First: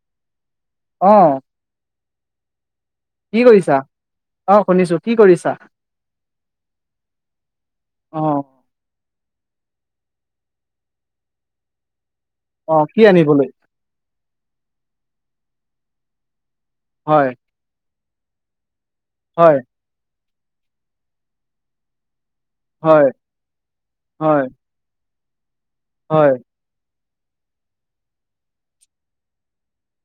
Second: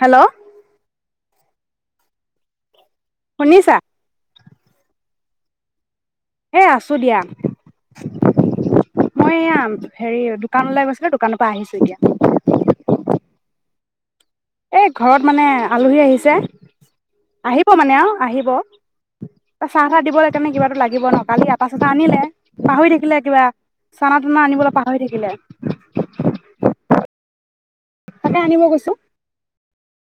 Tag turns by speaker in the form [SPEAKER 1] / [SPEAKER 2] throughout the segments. [SPEAKER 1] Hello
[SPEAKER 2] অ কি
[SPEAKER 1] শুনিছা
[SPEAKER 2] কৰিছা অ শুনিছো কি কৰিছা
[SPEAKER 1] এ আছো দিয়া
[SPEAKER 2] অ
[SPEAKER 1] মই এয়া হেৰি দোকান লাই গৈছিলো দোকানৰ পৰা আহিছো এতিয়া
[SPEAKER 2] অ কি আনিবলৈ
[SPEAKER 1] এই ঘৰত মানে আলহী আহিছে
[SPEAKER 2] হয়
[SPEAKER 1] আহিব মানে অ আহিব
[SPEAKER 2] হয়
[SPEAKER 1] ত চাহ তাত দিব লাগ সণে কিবাো লাগিব ন কালি তাৰপছতে আিলে পাহৰি
[SPEAKER 2] হয়
[SPEAKER 1] থাকিলে কিবা চানা
[SPEAKER 2] হয়
[SPEAKER 1] টানা আনিবলৈ পাহৰি থাকিলে
[SPEAKER 2] হয়
[SPEAKER 1] তাকে আনিব কৈছো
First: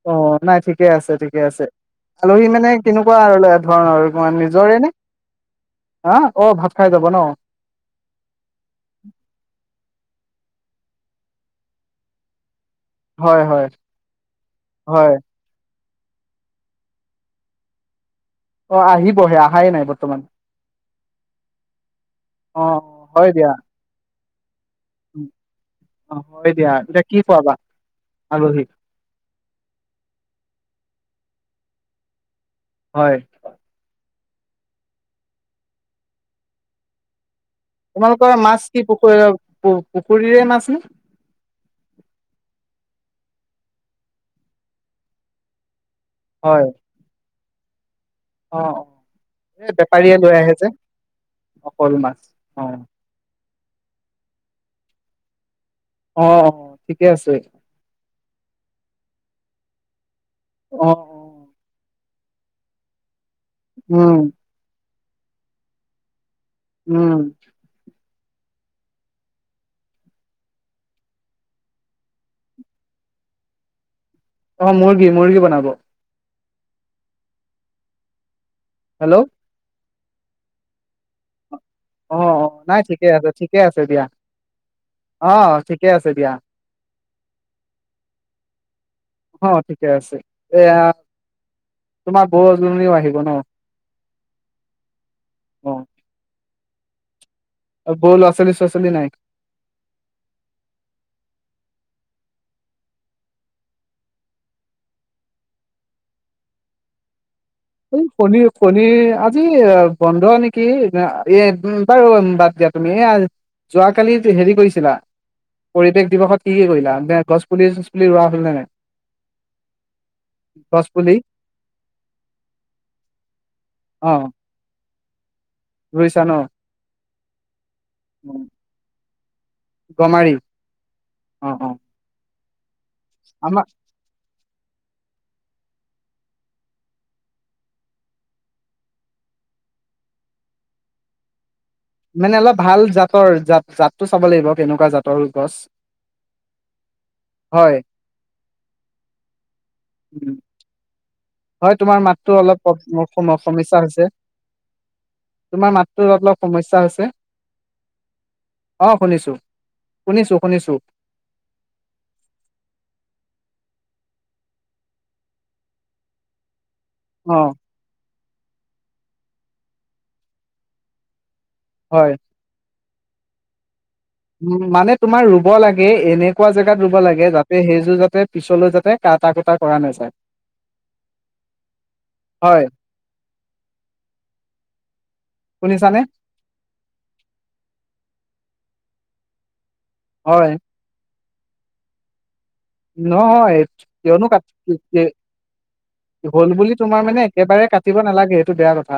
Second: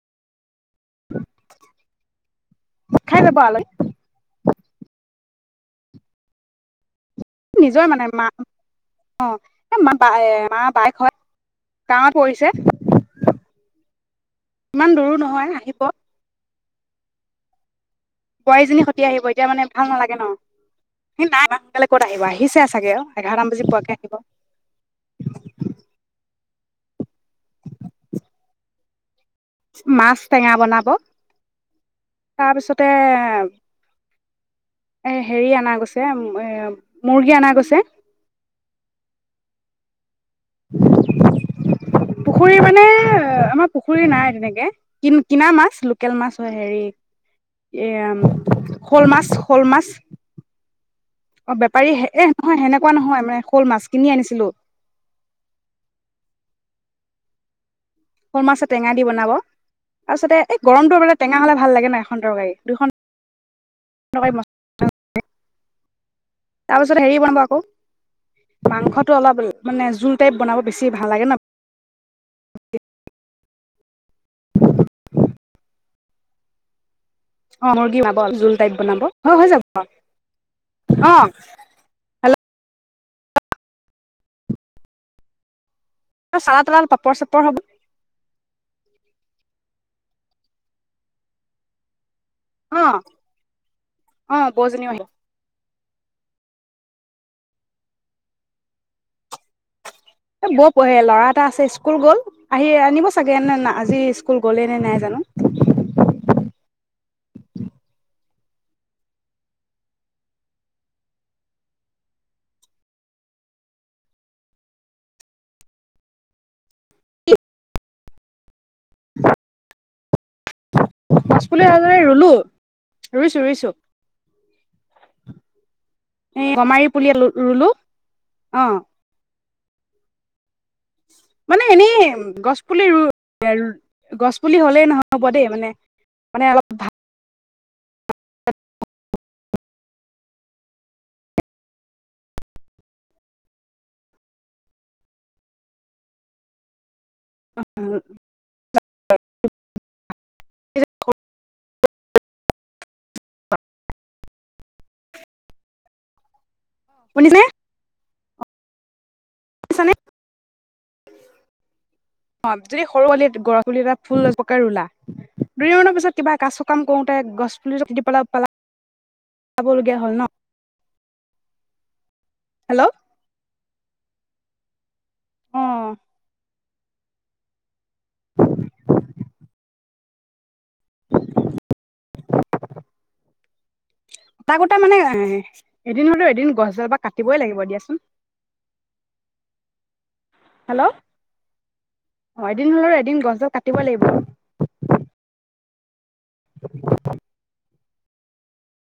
[SPEAKER 2] অ নাই ঠিক ঠিকে আছে ঠিকে আছে আলহী মানে কেনেকুৱা
[SPEAKER 1] খাই
[SPEAKER 2] আৰু
[SPEAKER 1] যাব আলহী
[SPEAKER 2] ধৰণৰ আৰু তাৰ নিজৰে নে অহ, অ', ভাত খাই যাব ন
[SPEAKER 1] নিজৰ মানে মা, অ', মা এ মা বাইক হয় গাঁৱত পৰিছে।
[SPEAKER 2] হয়, হয়।
[SPEAKER 1] ইমান
[SPEAKER 2] হয়
[SPEAKER 1] দূৰো নহয় আহিব।
[SPEAKER 2] অ
[SPEAKER 1] বোৱাৰীজনী সতি আহিব
[SPEAKER 2] আহিবহে
[SPEAKER 1] এতিয়া মানে
[SPEAKER 2] অহাই নাই
[SPEAKER 1] ভাল নালাগে
[SPEAKER 2] বৰ্তমান
[SPEAKER 1] ন সেই নাই সোনকালে ক'ত আহিব আহিছে চাগে অ',
[SPEAKER 2] হয় দিয়া
[SPEAKER 1] এঘাৰটান বজি পোৱাকে আহিব।
[SPEAKER 2] হয় দিয়া, এতিয়া কি খোৱাবা আলহীক?
[SPEAKER 1] মাছ টেঙা বনাব। তাৰপিছতে
[SPEAKER 2] হয়
[SPEAKER 1] এ হেৰি অনা গৈছে এ মুৰ্গী অনা গৈছে।
[SPEAKER 2] তোমালোকৰ মাছ কি পখুৱে পখ পখ কৰিৰে মাছ নে।
[SPEAKER 1] পুখুৰী মানে আমাৰ পুখুৰী নাই তেনেকে কিন কিনা মাছ লো লোকেল মাছ হয় হেৰি এয়া
[SPEAKER 2] অ অ
[SPEAKER 1] শ'ল মাছ, শ'ল
[SPEAKER 2] এই
[SPEAKER 1] মাছ।
[SPEAKER 2] বেপাৰীয়ে লৈ আহে যে
[SPEAKER 1] অ', বেপাৰী
[SPEAKER 2] অকল
[SPEAKER 1] হে
[SPEAKER 2] মাছ
[SPEAKER 1] এ নহয়
[SPEAKER 2] অ
[SPEAKER 1] সেনেকুৱা নহয় মানে শ'ল মাছ কিনি আনিছিলোঁ।
[SPEAKER 2] অ', অ', ঠিকে আছে।
[SPEAKER 1] শ'ল মাছ এ টেঙা দি বনাব। তাৰপাছতে এই
[SPEAKER 2] অ অ
[SPEAKER 1] গৰমটো বে টেঙা হ'লে ভাল লাগে না। খন তৰকাৰী দুখন
[SPEAKER 2] উম।
[SPEAKER 1] তাৰ পিছত
[SPEAKER 2] উম
[SPEAKER 1] হেৰি বনাব আকৌ। মাংসটো অলপ মানে জোল টাইপ বনাব বেছি ভাল লাগে ন'।
[SPEAKER 2] অ মুৰ্গী মুৰ্গী বনাব
[SPEAKER 1] অ' মুৰ্গী [unintelligible] বনাব
[SPEAKER 2] হেল্ল'
[SPEAKER 1] হয় হয় যাব। অ'।
[SPEAKER 2] অ'
[SPEAKER 1] হেল্ল'
[SPEAKER 2] অ' নাই ঠিকে আছে ঠিকে আছে দিয়া অ'। আছে দিয়া
[SPEAKER 1] চালাত তলাত পাপৰ চাপৰ হব।
[SPEAKER 2] অ' ঠিকে আছে, এয়া। তোমাৰ বও
[SPEAKER 1] অ
[SPEAKER 2] জনিও আহিব ন?
[SPEAKER 1] অ' বওজনীও আহি
[SPEAKER 2] অ'। বওফ ল'ৰা ছোৱালী নাই?
[SPEAKER 1] এ বওৰ পঢে ল'ৰা এটা আছে, স্কুল গল। আহি আনিব চাগে, নে আজি স্কুল গলেই নে নাই জানো।
[SPEAKER 2] এই শনিৰ শনিৰ আজি বন্ধ নেকি? এ বাৰু বাদ দিয়া, তুমি এ যোৱাকালি হেৰি কৰিছিলা পৰিৱেশ দিৱসত কি কি কৰিলা? গছ পুলি চছ পুলি ৰোৱা হল নে নাই? গছ পুলি
[SPEAKER 1] গছপুলি--হাজৰে ৰুলো। ৰুইছো ৰুইছো।
[SPEAKER 2] ৰৈছা ন।
[SPEAKER 1] পুলিয় আ- ৰুলোঁ। আহ।
[SPEAKER 2] গমাৰি। অ
[SPEAKER 1] মানে
[SPEAKER 2] অ
[SPEAKER 1] এনেই, গছ। কুলিৰো।
[SPEAKER 2] আমাৰ
[SPEAKER 1] গছ। তুলি হ'লেই নহয় হ'ব দেই। মানে, মানে অলপ ভাল।
[SPEAKER 2] মানে অলপ ভাল জাতৰ, জাত জাতটো চাব লাগিব কেনেকুৱা জাতৰ গছ। হয়। হয়, তোমাৰ মাততো অলপ সম সমস্যা হৈছে। তোমাৰ মাতটো অলপ অলপ - সমস্যা হৈছে?
[SPEAKER 1] শুনিছেনে
[SPEAKER 2] অ শুনিছো,
[SPEAKER 1] শুনিছানে
[SPEAKER 2] শুনিছো শুনিছো।
[SPEAKER 1] গৰা পুলি এটা ফুলকে ৰুলা -দুই মৰ পিছত কিবা ক কাম কোৰোতে
[SPEAKER 2] অ
[SPEAKER 1] গছ পুলি পাটিবলে পালা? চাবলগীয়া হ'ল ন।
[SPEAKER 2] হয়।
[SPEAKER 1] হেল্ল'।
[SPEAKER 2] উম মানে। তোমাৰ ৰুব
[SPEAKER 1] অ
[SPEAKER 2] লাগে, এনেকুৱা জেগা ৰুব লাগে যাতে, সেইযোৰ যাতে, পিছলৈ যাতে কাটা কুটা কৰা নাযায়। হয়
[SPEAKER 1] কটা কুটা মানে, এ
[SPEAKER 2] শুনিছানে
[SPEAKER 1] এদিন হলেও এদিন গছডালপ কাটিবই লাগিব দিয়াচোন।
[SPEAKER 2] হয়।
[SPEAKER 1] হেল্ল' অ এদিন হলেও
[SPEAKER 2] ন
[SPEAKER 1] এদিন গছডাল কাটিব লাগিব
[SPEAKER 2] তেওঁ ন ক হ'ল বুলি তোমাৰ মানে একেবাৰে ক পাতিব নালাগে এইেটো বেয়া কথা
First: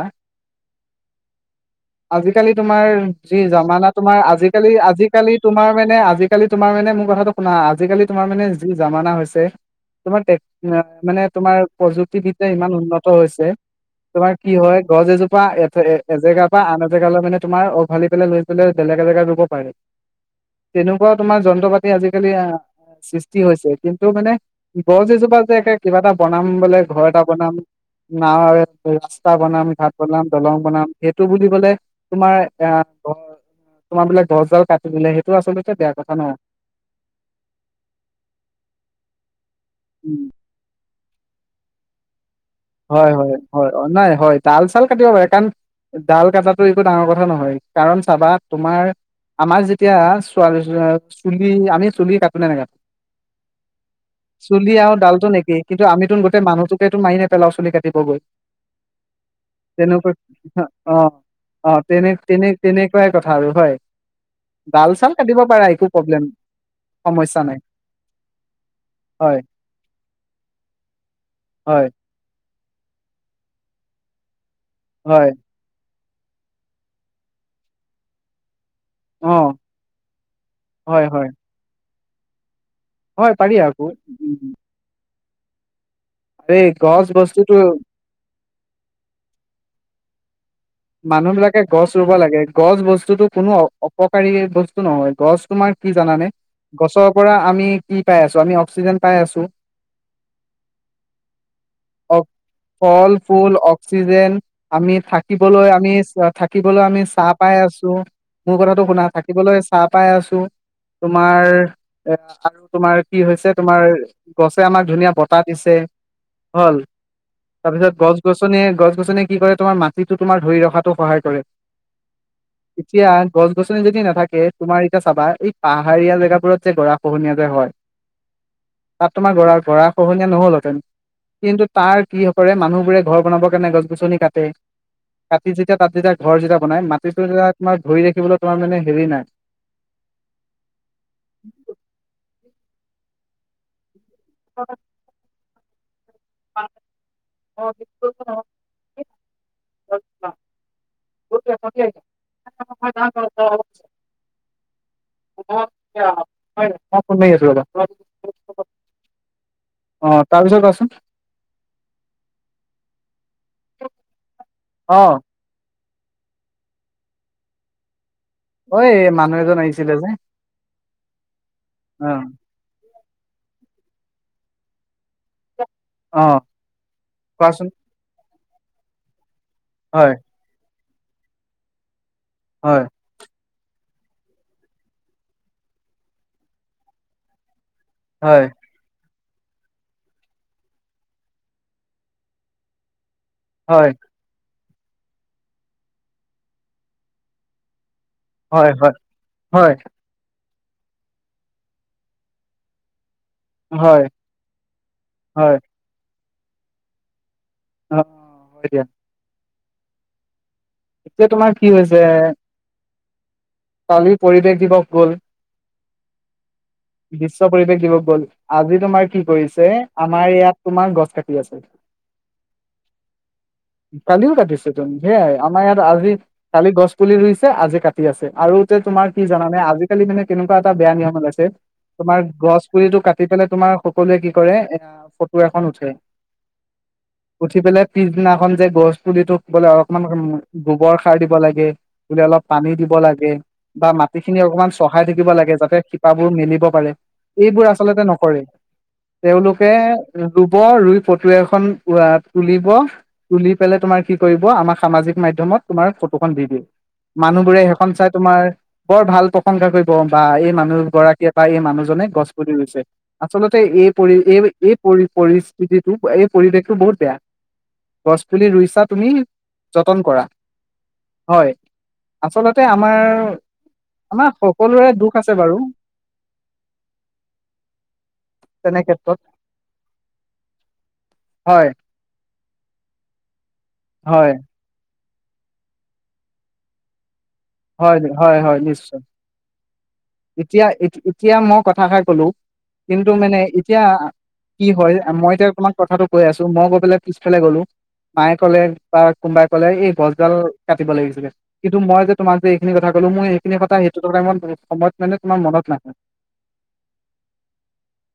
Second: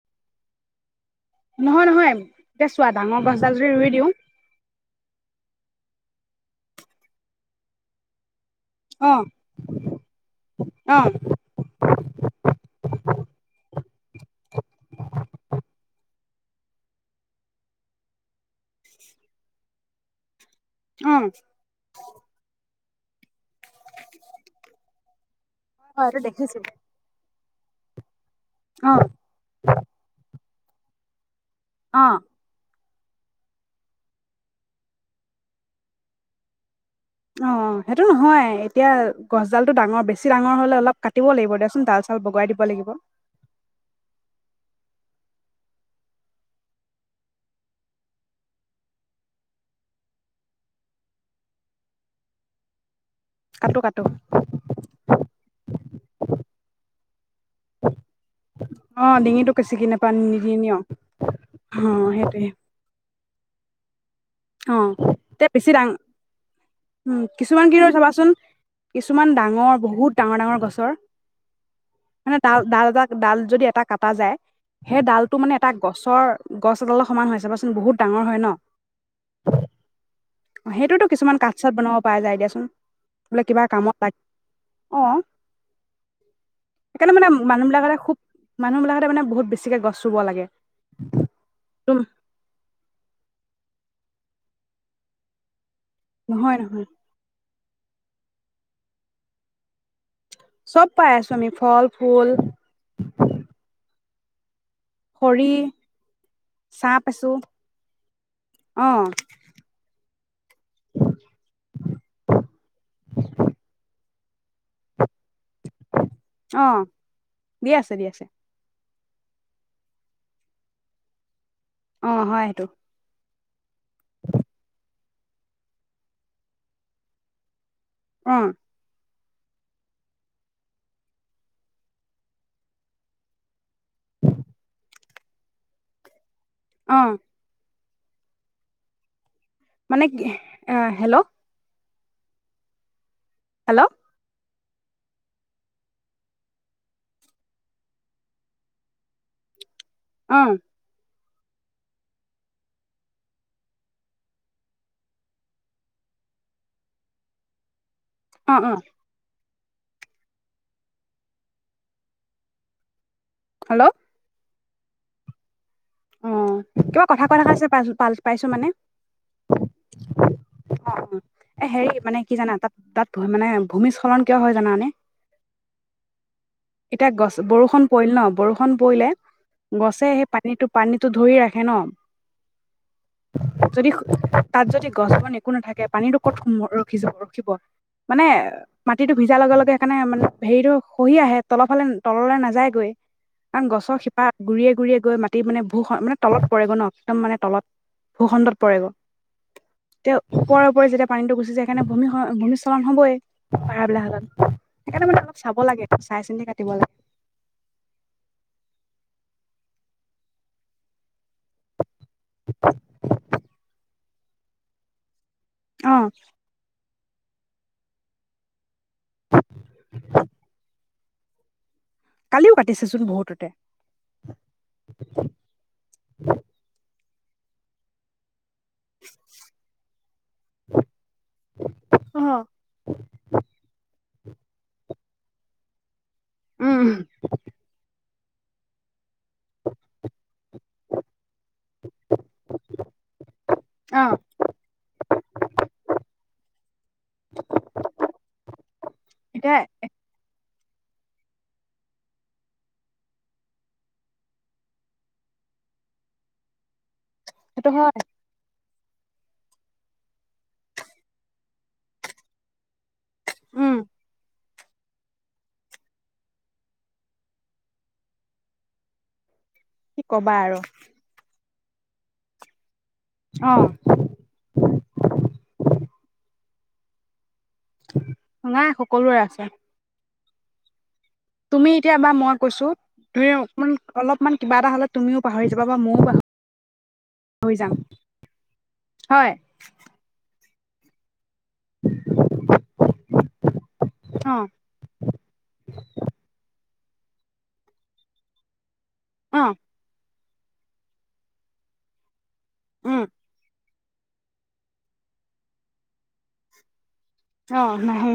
[SPEAKER 1] নহয় নহয়
[SPEAKER 2] আজিকালি
[SPEAKER 1] এতিয়া
[SPEAKER 2] তোমাৰ
[SPEAKER 1] চোৱা ডাঙৰ
[SPEAKER 2] যি
[SPEAKER 1] গছডাল যদি
[SPEAKER 2] জামানা
[SPEAKER 1] ৰুই দিওঁ
[SPEAKER 2] তোমাৰ আজিকালি আজি আজিকালি তোমাৰ মানে আজিকালি তোমাৰ মানে মোৰ কথাটো শুনা আজিকালি তোমাৰ মানে য জামানা
[SPEAKER 1] অ
[SPEAKER 2] হৈছে তোমাৰ
[SPEAKER 1] অ
[SPEAKER 2] মানে তোমাৰ প্ৰযুক্তিবিদ্যা ইমান উন্নত হৈছে তোমাৰ কি হয় গছ এজোপা এ এজেগা বা আন এজেগালৈ মানে তোমাৰ উওভালি পেলাই লৈ পেলাই বেলেগ এজেগাত ৰুব পাৰে
[SPEAKER 1] অ
[SPEAKER 2] তেনেকুৱাও
[SPEAKER 1] হয়
[SPEAKER 2] তোমাৰ যন্ত্ৰ পাতি আজিকালি আহ [unintelligible] হৈছে কিন্তু মানে গছ এজোপা কিবা এটা
[SPEAKER 1] এইটো
[SPEAKER 2] বনাম
[SPEAKER 1] দেখিছো
[SPEAKER 2] বোলে ঘৰ এটা বনাম ন
[SPEAKER 1] অ
[SPEAKER 2] ৰাস্তা বনামি ঘাট পলাম দলং বনাম খে টো বুলি কলে
[SPEAKER 1] অ
[SPEAKER 2] তোমাৰ এ তোমাৰ বিলাক দহ জাল কাটি দিলে সেইটো আচলতে বেয়া কথা ন
[SPEAKER 1] অ সেইটো নহয় এতিয়া গছডালটো ডাৰ বেছি ডাঙৰ'লেল ক দিব লিব দেচোন চাল চাল বগাই দিব লাগিব
[SPEAKER 2] হয় হয় হয় নাই হয় তাল চাল কাটিব পাৰে কাৰণ ডাল কটাটো একো ডাঙৰ কথা নহয় কাৰণ চাবা তোমাৰ আমাৰ যেতিয়াোৱাল চুলি আমি চুলি কাটোনেে নে কো
[SPEAKER 1] কাটো কাটো
[SPEAKER 2] চুলি আৰু ডাল নে কিন্তু আমিতো গো মানুহোকেেত মিাপ পেলাও চলুলি কাটিবগৈ
[SPEAKER 1] অ ডিঙিটো ছিগি
[SPEAKER 2] তেনেুৱ
[SPEAKER 1] নাপা নিদি নিয়
[SPEAKER 2] অ অ তেনে তেনে তেনে কাই ক াৰ হয়
[SPEAKER 1] অ
[SPEAKER 2] ডাল চাল কাটিব
[SPEAKER 1] এ
[SPEAKER 2] পাৰা
[SPEAKER 1] বেছি
[SPEAKER 2] একো
[SPEAKER 1] ডাঙ
[SPEAKER 2] প্ৰব্লেম
[SPEAKER 1] উ
[SPEAKER 2] সমস্যা নাই
[SPEAKER 1] কিছুমান কি ৰয় চাবাচোন কিছুমান
[SPEAKER 2] হয়
[SPEAKER 1] ডাঙৰ বহুত ডাঙৰ ডাঙৰ গছৰ
[SPEAKER 2] হয়
[SPEAKER 1] মানে ডাল ডাল এটা ডাল যদি এটা কটা যায় সেই
[SPEAKER 2] হয়
[SPEAKER 1] ডালটো মানে এটা গছৰ গছ এডাল সমান হৈ চাবচোন বহুত ডাঙৰ হয় ন
[SPEAKER 2] অ
[SPEAKER 1] সেইটোতো
[SPEAKER 2] হয় হয়
[SPEAKER 1] কিছুমান কাঠ চাত বনাব পাই যায় দিয়াচোন
[SPEAKER 2] হয়
[SPEAKER 1] বোলে
[SPEAKER 2] পাৰি
[SPEAKER 1] কিবা
[SPEAKER 2] আক
[SPEAKER 1] কামত লাগে অ
[SPEAKER 2] আ গছ বস্তুটো
[SPEAKER 1] মানুহবিলাকতে মে বহুত বেছিকে গছ ৰুব লাগে
[SPEAKER 2] মানুহ বিলাকে গছ
[SPEAKER 1] তুম
[SPEAKER 2] ৰুব লাগে গছ বস্তুতো কোনো অপকাৰী বস্তু নহয় গছ তোমাৰ কি জানানে
[SPEAKER 1] নহয় নহয়
[SPEAKER 2] গছৰ পৰা আমি কি পাই আছো আমি অক্সিজেন পাই আছো
[SPEAKER 1] চব পাই আছো আমি ফল
[SPEAKER 2] অ
[SPEAKER 1] ফুল
[SPEAKER 2] ফল ফুল [unintelligible]
[SPEAKER 1] খৰি
[SPEAKER 2] থাকিবলৈ আমি থাকিবলৈ
[SPEAKER 1] চাহ
[SPEAKER 2] আমি
[SPEAKER 1] পাইছো
[SPEAKER 2] ছাঁ পাই আছো মোৰ কথাটো
[SPEAKER 1] অ
[SPEAKER 2] শুনা থাকিবলৈ ছাঁ পাই আছো তোমাৰ এ আৰু তোমাৰ কি হৈছে তোমাৰ গছে আমাক ধুনীয়া বতাহ দিছে
[SPEAKER 1] অ
[SPEAKER 2] হল
[SPEAKER 1] দি আছে
[SPEAKER 2] তাৰপিছত
[SPEAKER 1] দি
[SPEAKER 2] গছ
[SPEAKER 1] আছে
[SPEAKER 2] গছনি গছ নে কি কৰে তোমাৰ মা যিটো তোমাৰ ধৰি ৰখাতটো সহায় কৰে
[SPEAKER 1] অ হয় সেইটো
[SPEAKER 2] এতিয়া গছ গছনি যদি নাথাকে তোমাৰ এতিয়া চাবা এই পাহাৰীয়া জেগাবোৰত যে গৰা খহনীয়া যে হয়
[SPEAKER 1] উম
[SPEAKER 2] তাত তোমাৰ গৰা গৰা খহনীয়া নহলতেন কিন্তু তাৰ কি কৰে মানুহবোৰে ঘৰ বনাবৰ কাৰণে গছ গছনি কাটে [unintelligible] ঘৰ যেতিয়া বনাই
[SPEAKER 1] অ
[SPEAKER 2] মাটিটো যেতিয়া তোমাৰ ধৰি ৰাখিবলৈ তোমাৰ মানে হেৰি নাই
[SPEAKER 1] মানে কি আহ হেল্ল' হেল্ল'
[SPEAKER 2] অ
[SPEAKER 1] অ
[SPEAKER 2] আচ্ছা [unintelligible]
[SPEAKER 1] অ অ
[SPEAKER 2] অ তাৰপিছত কোৱাচোন
[SPEAKER 1] হেল্ল'
[SPEAKER 2] অ
[SPEAKER 1] অ কিবা কথা কথা কৈ দেখাইছে পাল পাইছো মানে
[SPEAKER 2] ঐ মানুহ এজন আহিছিলে যে
[SPEAKER 1] অ অ এ হেৰি মানে
[SPEAKER 2] অ'।
[SPEAKER 1] কি জানা তাত তাত মানে ভূমিস্খলন কিয় হয় জানানে
[SPEAKER 2] অ'
[SPEAKER 1] এতিয়া গছ
[SPEAKER 2] কোৱাচোন
[SPEAKER 1] বৰষুণ পৰিল ন বৰষুণ [unintelligible] গছে
[SPEAKER 2] হয়,
[SPEAKER 1] সেই পানীটো পান টো ধৰি ৰাখে ন
[SPEAKER 2] হয়
[SPEAKER 1] যদি তাত যদি গছ বন একো নাথাকে পানীতটো ক'ত সম ৰখি য ৰখিব মানে
[SPEAKER 2] হয়,
[SPEAKER 1] মাটিটো সিজা লগে লগে সেইকাৰণে মানে হেৰিটো সহি আহে তলৰ ফালে তললৈ নাযায়গৈ কাৰ
[SPEAKER 2] হয়,
[SPEAKER 1] গছৰ শিপা গুৰিয়ে গুৰিয়য়ে গৈ মাটি মানে ভ মানে তলত পৰেগ' ন একদম মানে তলত
[SPEAKER 2] হয় হয় হয়
[SPEAKER 1] ওপৰা ওপৰি যেতিয়া পানীটো গুছি য়ায় তেতিয়া ভূমি ভূমিস্হলন হবই প় বিলা
[SPEAKER 2] হয়,
[SPEAKER 1] হত সেইকাৰণে মানে অলপ
[SPEAKER 2] হয়,
[SPEAKER 1] চাব লাগে চাই চিন্তি কাটিব লাগে
[SPEAKER 2] অয়া যে তোমাৰ কি হৈছে কালিৰ পৰিৱেশ দিৱস গ'ল
[SPEAKER 1] অ
[SPEAKER 2] বিশ্ব পৰিৱেশ দিবস গ'ল আজি তোমাৰ কি কৰিছে আমাৰ ইয়াত তোমাৰ গছ কাটি আছে
[SPEAKER 1] কালিও কাটিছেচোন বহুততে
[SPEAKER 2] কালিও কাটিছে তুম সেয়াই আমাৰ ইয়াত আজি কালি গছ তুলি ৰুইছে আজি কাটি আছে আৰু তোমাৰ কি জানানে আজিকালি মানে কেনেকুৱা এটা বেয়া নিয়ম ওলাইছে তোমাৰ
[SPEAKER 1] অ
[SPEAKER 2] গছ পুৰিটো কাটি পেলাই তোমাৰ সকলোৱে কি কৰে এ ফটো এখন উঠে
[SPEAKER 1] উম
[SPEAKER 2] উঠি পেলাই পিছ ন এখন যে গোষ্ট পুলিতোক বোলে অকমান গোবৰ সাৰ দিব লাগে বোলে অলপ পানী দিব লাগে বা
[SPEAKER 1] অ
[SPEAKER 2] মাটি খিনি অকমান চহাই থাকিব লাগে যাতে শিপাবোৰ মেলিব পাৰে এইবোৰ আচলতে নকৰে
[SPEAKER 1] এতিয়া
[SPEAKER 2] তেওঁলোকে ৰুই ফটুৱা এখন তুলিব তুলি পেলাই তোমাৰ কি কৰিব আমাৰ সামাজিক মাধ্যয়মত তোমাৰ ফটোখন দি দিম মানুহবোৰে
[SPEAKER 1] সেইটো
[SPEAKER 2] সেইখন
[SPEAKER 1] হয়
[SPEAKER 2] চাই তোমাৰ বৰ ভাল প্ৰশংসা কৰিব বা এই মানুহ গৰাকীয়ে বা এই মানুহজনে গছপুলি ৰুইছে আচলতে
[SPEAKER 1] উম
[SPEAKER 2] এই পৰি এই এই পৰি পৰিস্থিতিটো এই পৰিৱেশটো বহুত বেয়া গছপুলি ৰুইছা তুমি
[SPEAKER 1] কি
[SPEAKER 2] যতন কৰা
[SPEAKER 1] কবা আৰু
[SPEAKER 2] হয় আচলতে আমাৰ
[SPEAKER 1] অ
[SPEAKER 2] আমাৰ সকলোৰে দুখ আছে বাৰু
[SPEAKER 1] নাই
[SPEAKER 2] তেনে
[SPEAKER 1] সকলোৰে
[SPEAKER 2] ক্ষেত্ৰত
[SPEAKER 1] আছে
[SPEAKER 2] হয়
[SPEAKER 1] তুমি এতিয়া বা মউ কৈছো দুয়ো
[SPEAKER 2] হয়
[SPEAKER 1] অলপমান কিবা এটা হ'লে তুমিও পাহৰি যাবা বা ময়ো পাহৰি যাম
[SPEAKER 2] হয় হয় হয় নিশ্চয়
[SPEAKER 1] হয়
[SPEAKER 2] এতিয়া এতিয়া মই কথাষাৰ ক'লো কিন্তু মানে এতিয়া
[SPEAKER 1] অ
[SPEAKER 2] কি হয় মই এতিয়া তোমাক কথাটো কৈ আছো মই গৈ পেলাই পিছফেলে গলো মায়ে কলে বা
[SPEAKER 1] অ
[SPEAKER 2] কোনোবাই ক'লে এই ডাল কাটিব লাগিছিলে কিন্তু মই [unintelligible] তোমাক যে এইখিনি কথা
[SPEAKER 1] উম
[SPEAKER 2] কলো মই এইখিনি কথা [unintelligible] সময় মানে তোমাৰ মনত নাহে
[SPEAKER 1] অ নাহে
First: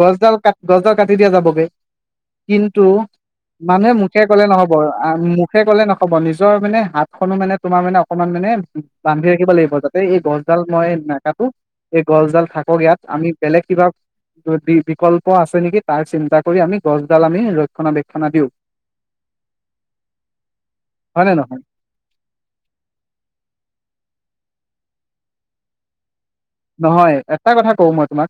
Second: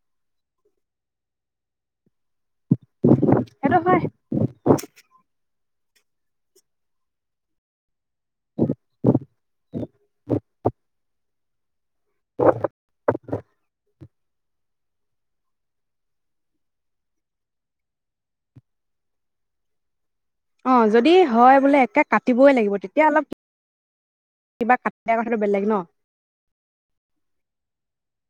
[SPEAKER 2] গছডাল কাট গছডাল কাটি দিয়া যাবগে কিন্তু
[SPEAKER 1] সেইটো
[SPEAKER 2] মানুহে
[SPEAKER 1] হয়
[SPEAKER 2] মুখে কলে নহব মুখে কলে নহব হ'ব নিজৰ মানে হাত খনো মানে তোমাৰ মানে অকনমান মানে বান্ধি ৰাখিব লাগিব যাতে এই গছডাল মই ন কাটো এই গছডাল থাকক ইয়াত আমি বেলেগ কিবা বিকল্প আছে নেকি তাৰ চিন্তা কৰি আমি গছডাল আমি ৰক্ষণাবেক্ষণা দিওঁ
[SPEAKER 1] অ যদি
[SPEAKER 2] নে
[SPEAKER 1] হয়
[SPEAKER 2] নহয়
[SPEAKER 1] বোলে একে কাটিবই লাগিব তেতিয়া অলপ কিবা কাট দিয়া কথাটো বেলেগ ন
[SPEAKER 2] নহয় এটা কথা কওঁ মই তোমাক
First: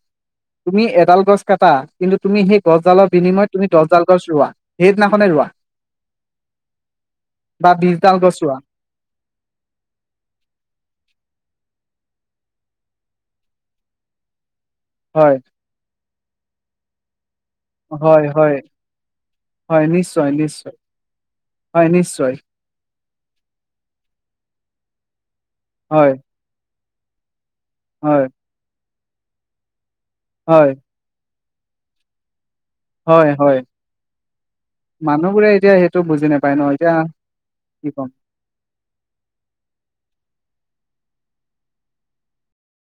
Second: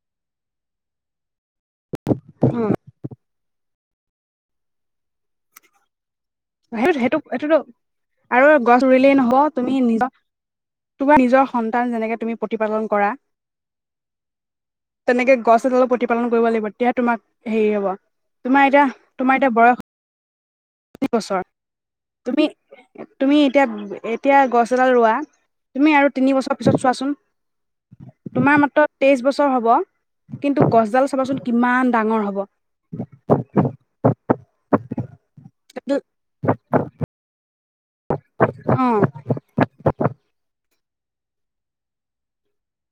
[SPEAKER 2] তুমি এডাল গছ কাটা কিন্তু তুমি সেই
[SPEAKER 1] উম
[SPEAKER 2] গছডালৰ বিনিময়ত তুমি দছ ডাল গছ ৰোৱা সেইদিনাখনে ৰোৱা
[SPEAKER 1] সেই সেইটো সেইটোতো
[SPEAKER 2] বা বিশডাল
[SPEAKER 1] আৰু
[SPEAKER 2] ৰোৱা
[SPEAKER 1] গছ ৰুলেই নহব তুমি নিজ তোমাৰ নিজৰ স ন্তান যেনেকে তুমি প্ৰতিপালন কৰা
[SPEAKER 2] হয়
[SPEAKER 1] তেনেকে গছ এডাল প্ৰতি পালন কৰিব লাগিব তেতিয়া তোমাক হেৰি হ'ব
[SPEAKER 2] হয় হয়
[SPEAKER 1] তোমাৰ এতিয়া তোমাৰ এতিয়া বয়স
[SPEAKER 2] হয় নিশ্চয় [unintelligible]
[SPEAKER 1] বছৰ
[SPEAKER 2] হয় নিশ্চয়
[SPEAKER 1] তুমি তুমি এতিয়া এতিয়া গছ এডাল ৰোৱা তুমি আৰু
[SPEAKER 2] হয়
[SPEAKER 1] তিনি বছৰ পিছত চোৱাচোন
[SPEAKER 2] হয়
[SPEAKER 1] তোমাৰ মতত তেইশ বছৰ হ'ব কিন্তু
[SPEAKER 2] হয়
[SPEAKER 1] গছডাল চাবাচোন কিমান ডাঙৰ হ'ব
[SPEAKER 2] হয় হয় মানুহবোৰে এয়া সেইটো বুজি নাপায় ন এতিয়া কি ক'ম।
[SPEAKER 1] আহ